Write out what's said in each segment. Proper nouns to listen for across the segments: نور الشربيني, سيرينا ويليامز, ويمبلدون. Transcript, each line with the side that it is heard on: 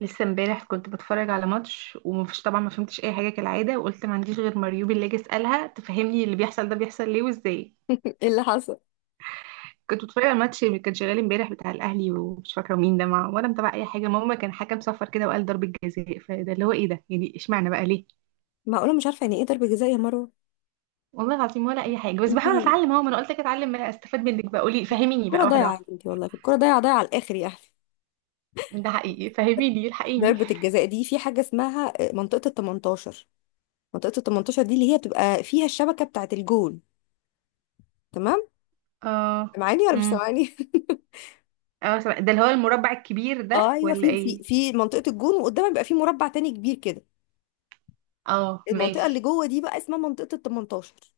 right: لسه امبارح كنت بتفرج على ماتش، ومفيش طبعا ما فهمتش اي حاجه كالعاده، وقلت ما عنديش غير مريوبي اللي اجي اسالها تفهمني اللي بيحصل، ده بيحصل ليه وازاي؟
left: ايه اللي حصل؟
right: كنت بتفرج على ماتش اللي كان شغال امبارح بتاع الاهلي، ومش فاكره مين ده مع، ولا متابعه اي حاجه. ماما، كان حكم صفر كده وقال ضربه جزاء، فده اللي هو ايه ده يعني؟ اشمعنى بقى ليه؟
left: معقوله مش عارفه يعني ايه ضربه جزاء يا مروه؟
right: والله العظيم ولا اي حاجه، بس
left: انت
right: بحاول اتعلم اهو. ما انا قلت لك اتعلم، ما أنا استفاد منك بقى، قولي فهميني
left: الكره
right: بقى واحده
left: ضايعه
right: واحده.
left: يا بنتي، والله الكره ضايعه ضايعه على الاخر يا اخي.
right: ده حقيقي، فهميني، الحقيني.
left: ضربه الجزاء دي في حاجه اسمها منطقه ال 18. منطقه ال 18 دي اللي هي بتبقى فيها الشبكه بتاعه الجون، تمام؟
right: اه.
left: سامعاني ولا مش
right: امم
left: سامعاني؟
right: اه، ده اللي هو المربع الكبير
left: اه،
right: ده
left: ايوه.
right: ولا
left: في في
right: ايه؟
left: في منطقه الجون وقدامها بيبقى في مربع تاني كبير كده.
right: اه،
left: المنطقه اللي
right: ماشي.
left: جوه دي بقى اسمها منطقه ال 18.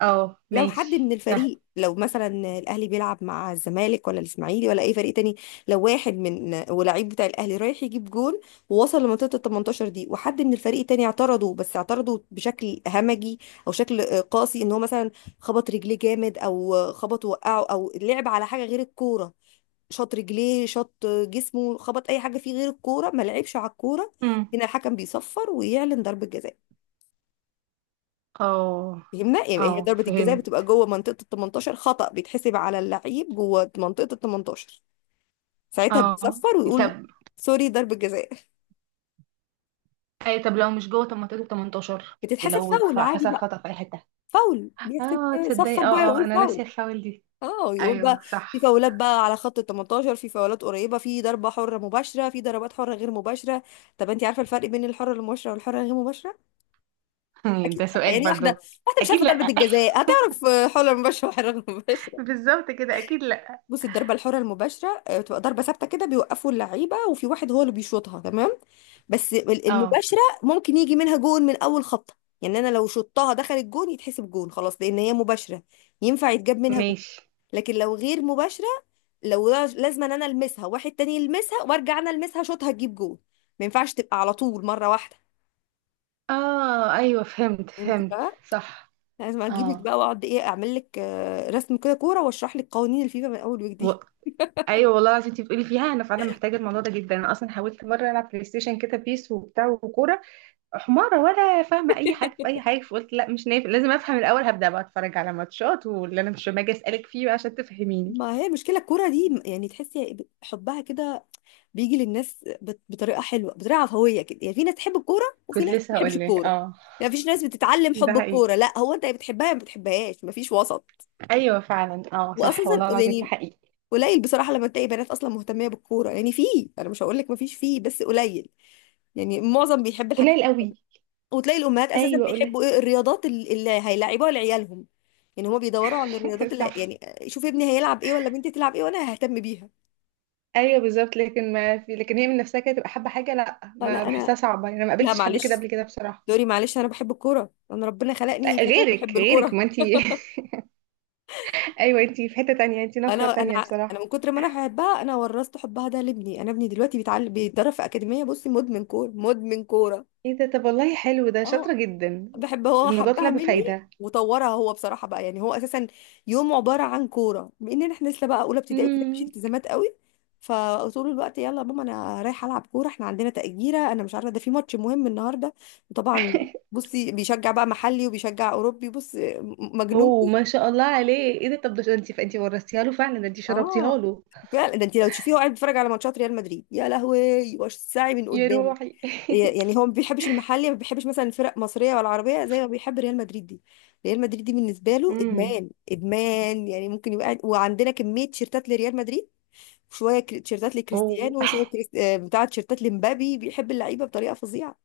right: اه،
left: لو حد
right: ماشي
left: من
right: ده.
left: الفريق، لو مثلا الاهلي بيلعب مع الزمالك ولا الاسماعيلي ولا اي فريق تاني، لو واحد من ولاعيب بتاع الاهلي رايح يجيب جون ووصل لمنطقه ال 18 دي وحد من الفريق التاني اعترضه، بس اعترضه بشكل همجي او شكل قاسي، ان هو مثلا خبط رجليه جامد او خبط وقعه او لعب على حاجه غير الكوره، شاط رجليه شاط جسمه خبط اي حاجه فيه غير الكوره ما لعبش على الكوره،
right: امم
left: هنا الحكم بيصفر ويعلن ضربه جزاء.
right: اه
left: فهمنا يعني؟ هي
right: اه،
left: ضربة الجزاء بتبقى
right: فهمت.
left: جوه منطقة ال 18، خطأ بيتحسب على اللعيب جوه منطقة ال 18، ساعتها
right: اه،
left: بيصفر ويقول
right: طب.
left: سوري، ضربة جزاء.
right: اي، طب لو مش جوه؟ طب ما تقولي 18.
left: بتتحسب
right: لو
left: فاول عادي
right: حصل
left: بقى،
right: خطأ في اي حتة.
left: فاول بيحسب.
right: اه تصدقي،
left: صفر بقى،
right: اه اه،
left: يقول
right: انا ناسية
left: فاول.
right: الفاول دي.
left: اه يقول بقى
right: ايوه،
left: في
right: صح.
left: فاولات بقى على خط ال 18، في فاولات قريبة، في ضربة حرة مباشرة، في ضربات حرة غير مباشرة. طب انت عارفة الفرق بين الحرة المباشرة والحرة الغير مباشرة؟ اكيد
right: ده
left: لأ.
right: سؤال
left: يعني واحدة
right: برضو؟
left: واحدة مش
right: اكيد
left: عارفة ضربة
right: لا.
left: الجزاء هتعرف حرة مباشرة وحرة غير مباشرة؟
right: بالظبط كده، اكيد لا.
left: بص، الضربة الحرة المباشرة بتبقى ضربة ثابتة كده، بيوقفوا اللعيبة وفي واحد هو اللي بيشوطها، تمام. بس
right: اه
left: المباشرة ممكن يجي منها جون من أول خبطة، يعني أنا لو شطها دخلت جون يتحسب جون خلاص لأن هي مباشرة، ينفع يتجاب منها جون.
right: ماشي.
left: لكن لو غير مباشرة، لازم أنا ألمسها، واحد تاني يلمسها، وأرجع أنا ألمسها شوطها تجيب جون، ما ينفعش تبقى على طول مرة واحدة.
right: اه ايوه، فهمت
left: فهمتي
right: فهمت
left: بقى؟
right: صح.
left: لازم أجيبك
right: اه.
left: بقى وأقعد إيه أعمل لك رسم كده كورة وأشرح لك قوانين الفيفا من أول
right: و...
left: وجديد.
right: ايوه والله العظيم، انت بتقولي فيها انا فعلا محتاجه الموضوع ده جدا. انا اصلا حاولت مره العب بلاي ستيشن كده، بيس وبتاع وكوره. حمارة ولا فاهمة أي حاجة في أي حاجة، فقلت لا مش نافع، لازم أفهم الأول. هبدأ بقى أتفرج على ماتشات، واللي أنا مش، ما أجي أسألك فيه بقى عشان تفهميني.
left: ما هي المشكلة الكورة دي يعني، تحسي حبها كده بيجي للناس بطريقة حلوة، بطريقة عفوية كده، يعني في ناس تحب الكورة وفي
right: كنت
left: ناس ما
right: لسه
left: بتحبش
right: هقول لك،
left: الكورة،
right: اه.
left: يعني مفيش ناس بتتعلم حب
right: ده حقيقي.
left: الكورة، لا، هو انت يا بتحبها يا ما بتحبهاش، مفيش وسط.
right: أيوه فعلا اه، صح
left: وأساسا
right: والله العظيم ده
left: يعني
right: حقيقي.
left: قليل بصراحة لما تلاقي بنات أصلا مهتمية بالكورة، يعني في، أنا مش هقول لك مفيش، فيه بس قليل، يعني معظم بيحب الحاجات
right: قليل
left: التانية.
right: قوي.
left: وتلاقي الأمهات أساسا
right: أيوه، قليل.
left: بيحبوا إيه الرياضات اللي هيلعبوها لعيالهم، يعني هما بيدوروا على الرياضات اللي
right: صح.
left: يعني شوف ابني هيلعب إيه ولا بنتي تلعب إيه وأنا ههتم بيها.
right: أيوه بالظبط، لكن ما في لكن، هي من نفسها كده تبقى حابة حاجة، لا
left: لا، لا
right: ما بحسها
left: انا
right: صعبة، يعني أنا ما
left: لا
right: قابلتش حد كده
left: معلش،
right: قبل كده بصراحة.
left: دوري، معلش، انا بحب الكوره، انا ربنا خلقني
right: لا،
left: فتاة
right: غيرك
left: بحب
right: غيرك
left: الكوره.
right: ما أنتي. أيوه، أنتي في حتة تانية، أنتي
left: انا
right: نقرة
left: انا
right: تانية
left: انا
right: بصراحة.
left: من كتر ما انا بحبها انا ورثت حبها ده لابني، انا ابني دلوقتي بيتعلم بيتدرب في اكاديميه، بصي مدمن كوره مدمن كوره.
right: ايه ده؟ طب والله حلو ده،
left: اه
right: شاطرة جدا.
left: بحب هو،
right: الموضوع طلع
left: حبها مني
right: بفايدة.
left: وطورها هو بصراحه بقى، يعني هو اساسا يوم عباره عن كوره، بان احنا لسه بقى اولى ابتدائي كده مفيش
right: امم.
left: التزامات قوي، فطول الوقت يلا يا ماما انا رايحه العب كوره، احنا عندنا تأجيرة، انا مش عارفه، ده في ماتش مهم النهارده. وطبعا بصي بيشجع بقى محلي وبيشجع اوروبي، بص، مجنون
right: اوه، ما
left: كورة.
right: شاء الله عليه. ايه ده؟ طب ده انت ورثتيها له فعلا، ده انت شربتيها
left: اه
right: له.
left: فعلا ده انت لو تشوفيه هو قاعد بيتفرج على ماتشات ريال مدريد، يا لهوي، وش ساعي من
right: يا
left: قدام.
right: روحي.
left: يعني هو ما بيحبش المحلي، ما بيحبش مثلا فرق مصريه ولا عربيه زي ما بيحب ريال مدريد دي. ريال مدريد دي بالنسبه له
right: امم.
left: ادمان ادمان، يعني ممكن يبقى وعندنا كميه تيشيرتات لريال مدريد، تيشيرتات
right: اوه
left: لكريستيانو، وشويه كريست... آه، بتاع تيشيرتات لمبابي، بيحب اللعيبه بطريقه فظيعه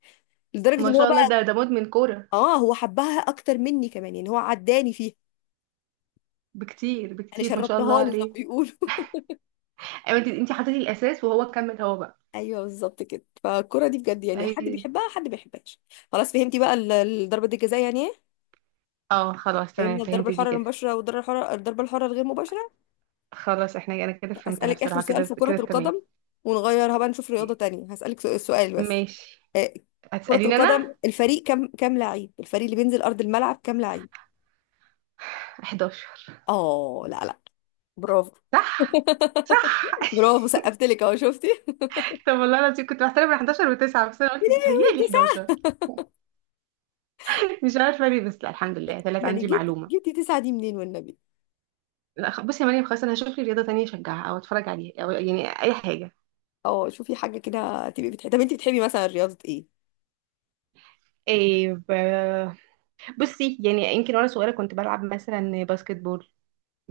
left: لدرجه
right: ما
left: ان هو
right: شاء الله،
left: بقى،
right: ده مدمن كوره.
left: اه هو حبها اكتر مني كمان، يعني هو عداني فيها.
right: بكتير
left: انا
right: بكتير، ما شاء الله
left: شربتها له زي ما
right: عليه.
left: بيقولوا.
right: ايوه، انت حطيتي الاساس، وهو كمل هو بقى.
left: ايوه، بالظبط كده، فالكره دي بجد يعني حد
right: هي.
left: بيحبها حد ما بيحبهاش. خلاص فهمتي بقى الضربه دي الجزاء يعني ايه،
right: اه خلاص تمام،
left: فهمنا الضربه
right: فهمت دي
left: الحره
right: كده.
left: المباشره والضربه الحره الضربه الحره الغير مباشره.
right: خلاص احنا انا كده فهمتها
left: أسألك آخر
right: بصراحه،
left: سؤال في
right: كده
left: كرة
right: كده تمام.
left: القدم ونغيرها بقى نشوف رياضة تانية، هسألك سؤال بس.
right: ماشي.
left: آه، كرة
right: هتساليني انا؟
left: القدم الفريق كام لعيب، الفريق اللي بينزل أرض الملعب كام لعيب؟
right: 11.
left: اه لا، لا، برافو.
right: صح، صح.
left: برافو، سقفت لك اهو، شفتي؟
right: طب والله العظيم كنت بحترم ال 11 و9، بس انا
left: يا
right: قلت
left: لهوي،
right: بتهيألي
left: تسعة؟
right: 11. مش عارفه ليه، بس لا الحمد لله طلعت
left: يعني
right: عندي معلومه.
left: جبتي تسعة دي منين والنبي؟
right: لا، بصي يا مريم، خلاص انا هشوف لي رياضه تانية اشجعها او اتفرج عليها، او يعني اي حاجه.
left: اه شوفي حاجة كده تبقي بتحبي، طب انت بتحبي مثلا رياضة ايه؟
right: إيه ب- بصي يعني، يمكن وانا صغيره كنت بلعب مثلا باسكت بول.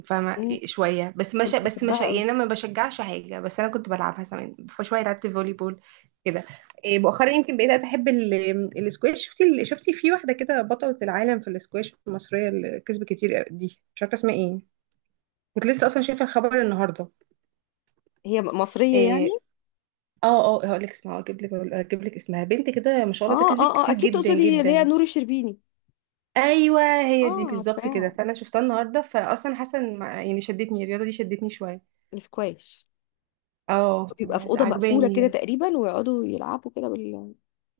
right: فاهمه
left: مم،
right: شويه بس، ما
left: كنت
right: شا... بس ما
left: بحبها
right: شا...
left: قوي.
right: يعني انا ما بشجعش حاجه، بس انا كنت بلعبها زمان، فشويه لعبت فولي بول كده. إيه، مؤخرا يمكن بقيت احب السكواش. شفتي في واحده كده بطله العالم في السكواش المصريه اللي كسبت كتير دي، مش عارفه اسمها ايه. كنت لسه اصلا شايفه الخبر النهارده.
left: هي م- مصرية يعني؟
right: آه، اه اه هقول لك اسمها، اجيب لك اسمها، بنت كده ما شاء الله
left: اه
right: تكسبت
left: اه اه،
right: كتير
left: اكيد
right: جدا
left: تقصدي اللي هي
right: جدا.
left: نور الشربيني.
right: ايوه، هي دي
left: اه،
right: بالظبط كده،
left: عارفاها.
right: فانا شفتها النهارده، فاصلا حاسه إن يعني شدتني الرياضه دي، شدتني شويه.
left: السكواش
right: اه،
left: بيبقى في اوضه مقفوله كده
right: عجباني.
left: تقريبا ويقعدوا يلعبوا كده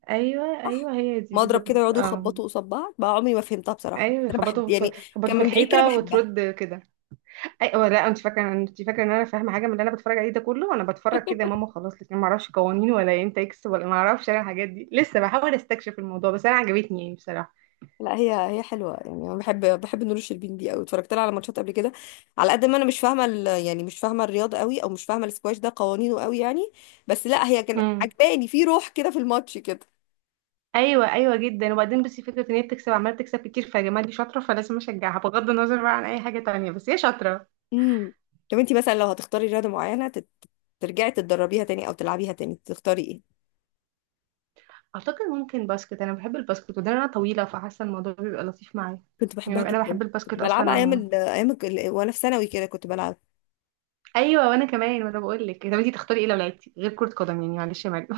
right: ايوه
left: صح،
right: ايوه، هي دي
left: مضرب كده،
right: بالظبط
left: يقعدوا
right: اه.
left: يخبطوا قصاد بعض بقى، عمري ما فهمتها بصراحه، بس
right: ايوه،
left: انا بحب
right: يخبطوا في
left: يعني،
right: يخبطوا
left: كان
right: في
left: من بعيد كده
right: الحيطه
left: بحبها.
right: وترد كده. ايوه لا، انت فاكره ان انا فاهمه حاجه من اللي انا بتفرج عليه ده كله؟ انا بتفرج كده يا ماما خلاص، لكن ما اعرفش قوانين ولا امتى يكسب، ولا ما اعرفش انا الحاجات دي، لسه بحاول استكشف الموضوع، بس انا عجبتني يعني بصراحه.
left: لا هي هي حلوه، يعني انا بحب نور الشربين دي قوي، اتفرجت لها على ماتشات قبل كده. على قد ما انا مش فاهمه يعني مش فاهمه الرياضه قوي، او مش فاهمه السكواش ده قوانينه قوي يعني، بس لا هي كان
right: امم
left: عجباني في روح كده في الماتش كده.
right: ايوه ايوه جدا. وبعدين بس فكره ان هي بتكسب، عماله تكسب كتير، فيا جماعه دي شاطره، فلازم اشجعها بغض النظر بقى عن اي حاجه تانية، بس هي شاطره.
left: امم، طب انتي مثلا لو هتختاري رياضه معينه ترجعي تتدربيها تاني او تلعبيها تاني تختاري ايه؟
right: اعتقد ممكن باسكت، انا بحب الباسكت، وده انا طويله فحاسه الموضوع بيبقى لطيف معايا.
left: كنت بحبها
right: يعني انا
left: جدا،
right: بحب
left: كنت
right: الباسكت اصلا
left: بلعبها
right: عموما.
left: وانا في ثانوي كده كنت بلعب.
right: ايوه وانا كمان، وانا بقول لك طب انتي تختاري ايه لو لعبتي غير كره قدم؟ يعني معلش يا مريم.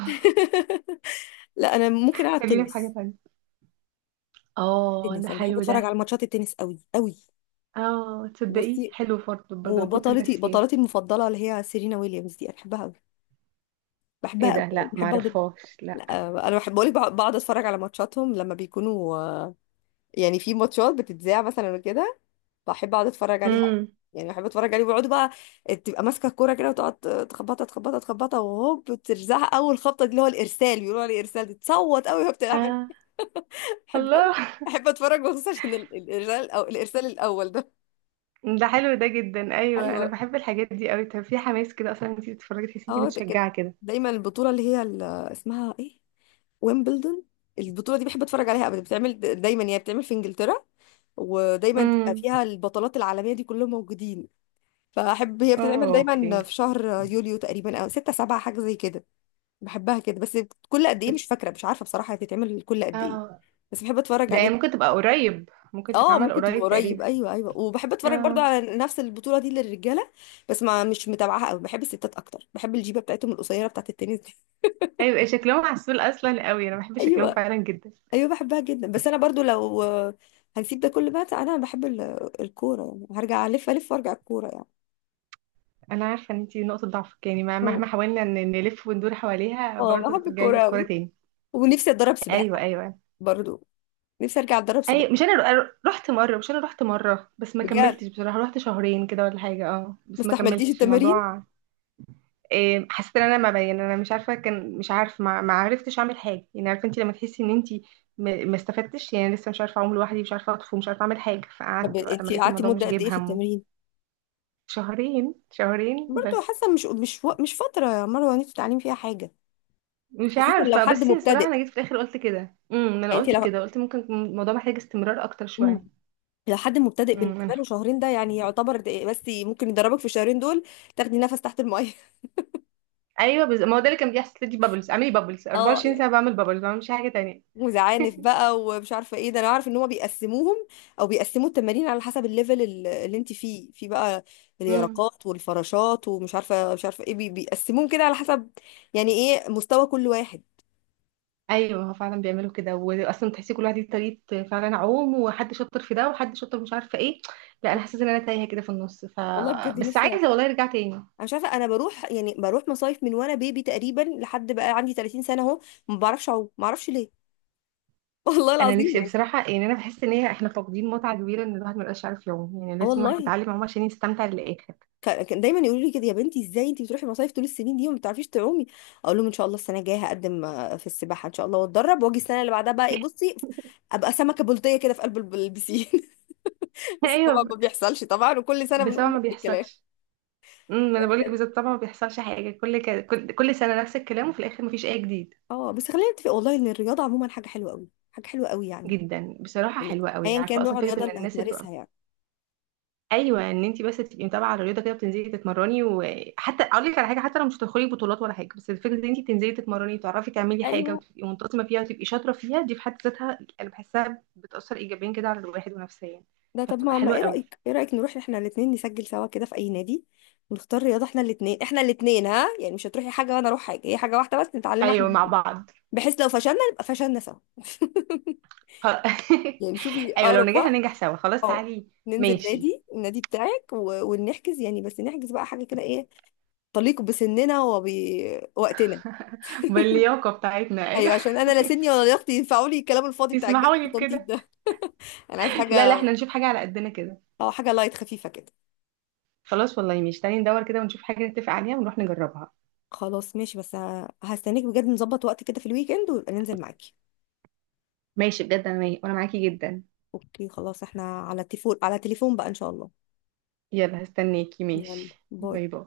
left: لا، انا ممكن العب
right: خلينا في حاجه
left: تنس.
right: تانية. اه، ده
left: تنس انا بحب
right: حلو
left: اتفرج
right: ده.
left: على ماتشات التنس قوي قوي.
right: اه تصدقي،
left: بصي،
right: حلو برضه برضه،
left: هو
right: انا كنت ناسياه.
left: بطلتي المفضله اللي هي سيرينا ويليامز دي انا بحبها قوي،
right: ايه
left: بحبها قوي
right: ده؟
left: قوي.
right: لا،
left: بحب اقعد،
right: معرفهاش، لا.
left: لا انا بحب بقولك بقعد اتفرج على ماتشاتهم لما بيكونوا، يعني في ماتشات بتتذاع مثلا وكده، بحب اقعد اتفرج عليها أوي.
right: امم.
left: يعني بحب اتفرج عليه بيقعدوا بقى، تبقى ماسكه الكوره كده وتقعد تخبطها تخبطها تخبطها وهوب ترزعها، اول خبطه دي اللي هو الارسال، بيقولوا عليه ارسال، دي تصوت قوي وهي بتلعب، أنا
right: اه،
left: بحب قوي،
right: الله.
left: بحب اتفرج بخصوص عشان الارسال او الارسال الاول ده.
right: ده حلو ده جدا، ايوه انا
left: ايوه،
right: بحب الحاجات دي قوي. طب في حماس كده اصلا انت بتتفرجي تحسي انت
left: اه ده كان
right: متشجعه كده؟
left: دايما البطوله اللي هي اسمها ايه، ويمبلدون. البطوله دي بحب اتفرج عليها ابدا، بتعمل دايما يعني، بتعمل في انجلترا ودايما تبقى
right: امم،
left: فيها البطولات العالميه دي كلهم موجودين، فاحب، هي بتتعمل
right: اه اوكي.
left: دايما في شهر يوليو تقريبا، او ستة سبعة حاجة زي كده. بحبها كده بس، كل قد ايه مش فاكرة، مش عارفة بصراحة هي بتتعمل كل قد ايه،
right: اه،
left: بس بحب اتفرج
right: ده يعني ممكن
left: عليه.
right: تبقى قريب، ممكن
left: اه
right: تتعمل
left: ممكن تبقى
right: قريب
left: قريب،
right: تقريبا.
left: ايوه ايوه، وبحب اتفرج برضو
right: اه
left: على نفس البطولة دي للرجالة، بس ما مش متابعاها قوي، بحب الستات اكتر، بحب الجيبة بتاعتهم القصيرة بتاعت التنس دي.
right: ايوه، إيه، شكلهم عسول اصلا قوي، انا بحب شكلهم
left: ايوه،
right: فعلا جدا.
left: ايوه بحبها جدا. بس انا برضو لو، هنسيب ده كله بقى، انا بحب الكورة، يعني هرجع الف الف وارجع الكورة يعني.
right: انا عارفه ان انت نقطه ضعفك، يعني
left: اه،
right: مهما حاولنا نلف وندور حواليها، برضه
left: بحب
right: هترجعي لي
left: الكورة قوي،
right: الكوره تاني.
left: ونفسي اتدرب
right: ايوه
left: سباحة
right: ايوه.
left: برضو، نفسي ارجع اتدرب سباحه.
right: ايوه مش انا رو- رحت مره، مش انا رحت مره بس ما
left: بجد؟
right: كملتش بصراحه، رحت شهرين كده ولا حاجه، اه
left: ما
right: بس ما
left: استحملتيش
right: كملتش
left: التمارين؟
right: الموضوع. إيه، حسيت ان انا ما بين، انا مش عارفه، كان مش عارف، ما عرفتش اعمل حاجه، يعني عارفه انت لما تحسي ان انت ما استفدتش، يعني لسه مش عارفه اعوم لوحدي، مش عارفه اطفو، مش عارفه اعمل حاجه،
left: طب
right: فقعدت بقى لما
left: انت
right: لقيت
left: قعدتي
right: الموضوع
left: مده
right: مش
left: قد
right: جايب
left: ايه في
right: همه.
left: التمرين؟
right: شهرين، شهرين
left: برضه
right: بس.
left: حاسه مش فتره يا مروه نفسي تتعلمي فيها حاجه،
right: مش
left: خصوصا لو
right: عارفه،
left: حد
right: بس الصراحه
left: مبتدئ
right: انا جيت في الاخر قلت كده، انا
left: يعني، انت
right: قلت
left: لو
right: كده، قلت ممكن يكون الموضوع محتاج استمرار اكتر شويه.
left: مم. لو حد مبتدئ بالنسبه
right: انا.
left: له شهرين ده يعني يعتبر ده- بس ممكن يدربك في الشهرين دول تاخدي نفس تحت الميه.
right: ايوه، ما هو ده اللي كان بيحصل لي، بابلز اعملي بابلز
left: اه،
right: 24 ساعه، بعمل بابلز ما بعملش حاجه تانية.
left: وزعانف بقى ومش عارفه ايه، ده انا عارف ان هما بيقسموهم او بيقسموا التمارين على حسب الليفل اللي انت فيه في بقى، اليرقات والفراشات ومش عارفه مش عارفه ايه، بيقسموهم كده على حسب يعني ايه مستوى كل واحد.
right: ايوه هو فعلا بيعملوا كده، واصلا تحسي كل واحد ليه طريقه، فعلا عوم، وحد شاطر في ده وحد شاطر مش عارفه ايه. لا انا حاسه ان انا تايهه كده في النص ف.
left: والله بجد
right: بس
left: نفسي
right: عايزه والله ارجع تاني.
left: انا مش عارفه، انا بروح يعني بروح مصايف من وانا بيبي تقريبا لحد بقى عندي 30 سنه اهو، ما بعرفش اعوم، ما اعرفش ليه. والله
right: انا
left: العظيم
right: نفسي
left: يعني.
right: بصراحه، يعني انا بحس ان هي، احنا فاقدين متعه كبيره ان الواحد ما يبقاش عارف يعوم، يعني
left: اه
right: لازم الواحد
left: والله،
right: يتعلم عوم عشان يستمتع للاخر.
left: كان كان دايما يقولوا لي كده يا بنتي ازاي انت بتروحي مصايف طول السنين دي وما بتعرفيش تعومي، اقول لهم ان شاء الله السنه الجايه هقدم في السباحه ان شاء الله واتدرب، واجي السنه اللي بعدها بقى ايه بصي، ابقى سمكه بلطيه كده في قلب البسين. بس طبعا
right: ايوه،
left: ما بيحصلش طبعا، وكل سنه
right: بس
left: بنقول
right: طبعا ما
left: نفس الكلام.
right: بيحصلش. امم،
left: لا
right: انا بقول لك
left: بجد،
right: بالظبط، طبعا ما بيحصلش حاجه، كل ك... كل كل سنه نفس الكلام، وفي الاخر ما فيش اي جديد.
left: اه بس خلينا نتفق والله ان الرياضه عموما حاجه حلوه قوي، حاجه حلوه قوي يعني،
right: جدا بصراحه،
left: يعني
right: حلوه قوي يعني،
left: ايا كان
right: عارفه
left: نوع
right: اصلا فكره
left: الرياضه
right: ان
left: اللي
right: الناس.
left: هتمارسها يعني.
right: ايوه، ان انت بس تبقي متابعه على الرياضه كده، بتنزلي تتمرني، وحتى اقول لك على حاجه، حتى لو مش هتدخلي بطولات ولا حاجه، بس الفكره ان انت تنزلي تتمرني وتعرفي تعملي حاجه،
left: ايوه،
right: وتبقي منتظمه فيها، وتبقي شاطره فيها، دي في حد ذاتها انا بحسها بتاثر ايجابيا كده على الواحد ونفسيا.
left: ده طب
right: فبتبقى
left: ما ما
right: حلوه
left: ايه
right: قوي.
left: رأيك، نروح احنا الاثنين نسجل سوا كده في اي نادي، ونختار رياضة احنا الاثنين احنا الاثنين، ها؟ يعني مش هتروحي حاجة وانا اروح حاجة، هي حاجة واحدة بس نتعلمها احنا
right: ايوه، مع
left: الاتنين.
right: بعض.
left: بحيث لو فشلنا نبقى فشلنا سوا.
right: خ-
left: يعني شوفي
right: ايوه، لو
left: اقرب
right: نجحنا
left: وقت،
right: ننجح سوا، خلاص
left: اه
right: تعالي.
left: ننزل
right: ماشي.
left: نادي النادي بتاعك ونحجز يعني، بس نحجز بقى حاجة كده ايه، تليق بسننا وبوقتنا.
right: باللياقه بتاعتنا، ايوه.
left: ايوه عشان انا لا سني ولا لياقتي ينفعوا لي الكلام الفاضي بتاع الجري
right: اسمحوا
left: في
right: لي
left: التنطيط
right: بكده.
left: ده، انا عايز
right: لا لا،
left: حاجة،
right: احنا نشوف حاجه على قدنا كده.
left: اه حاجة لايت خفيفة كده.
right: خلاص والله ماشي، تعالي ندور كده ونشوف حاجه نتفق عليها ونروح نجربها.
left: خلاص ماشي، بس هستناك بجد، نظبط وقت كده في الويك اند وننزل معاكي.
right: ماشي بجد، انا وانا معاكي جدا.
left: اوكي، خلاص احنا على تليفون على تليفون بقى ان شاء الله.
right: يلا هستناكي،
left: يلا
right: ماشي،
left: باي.
right: باي باي.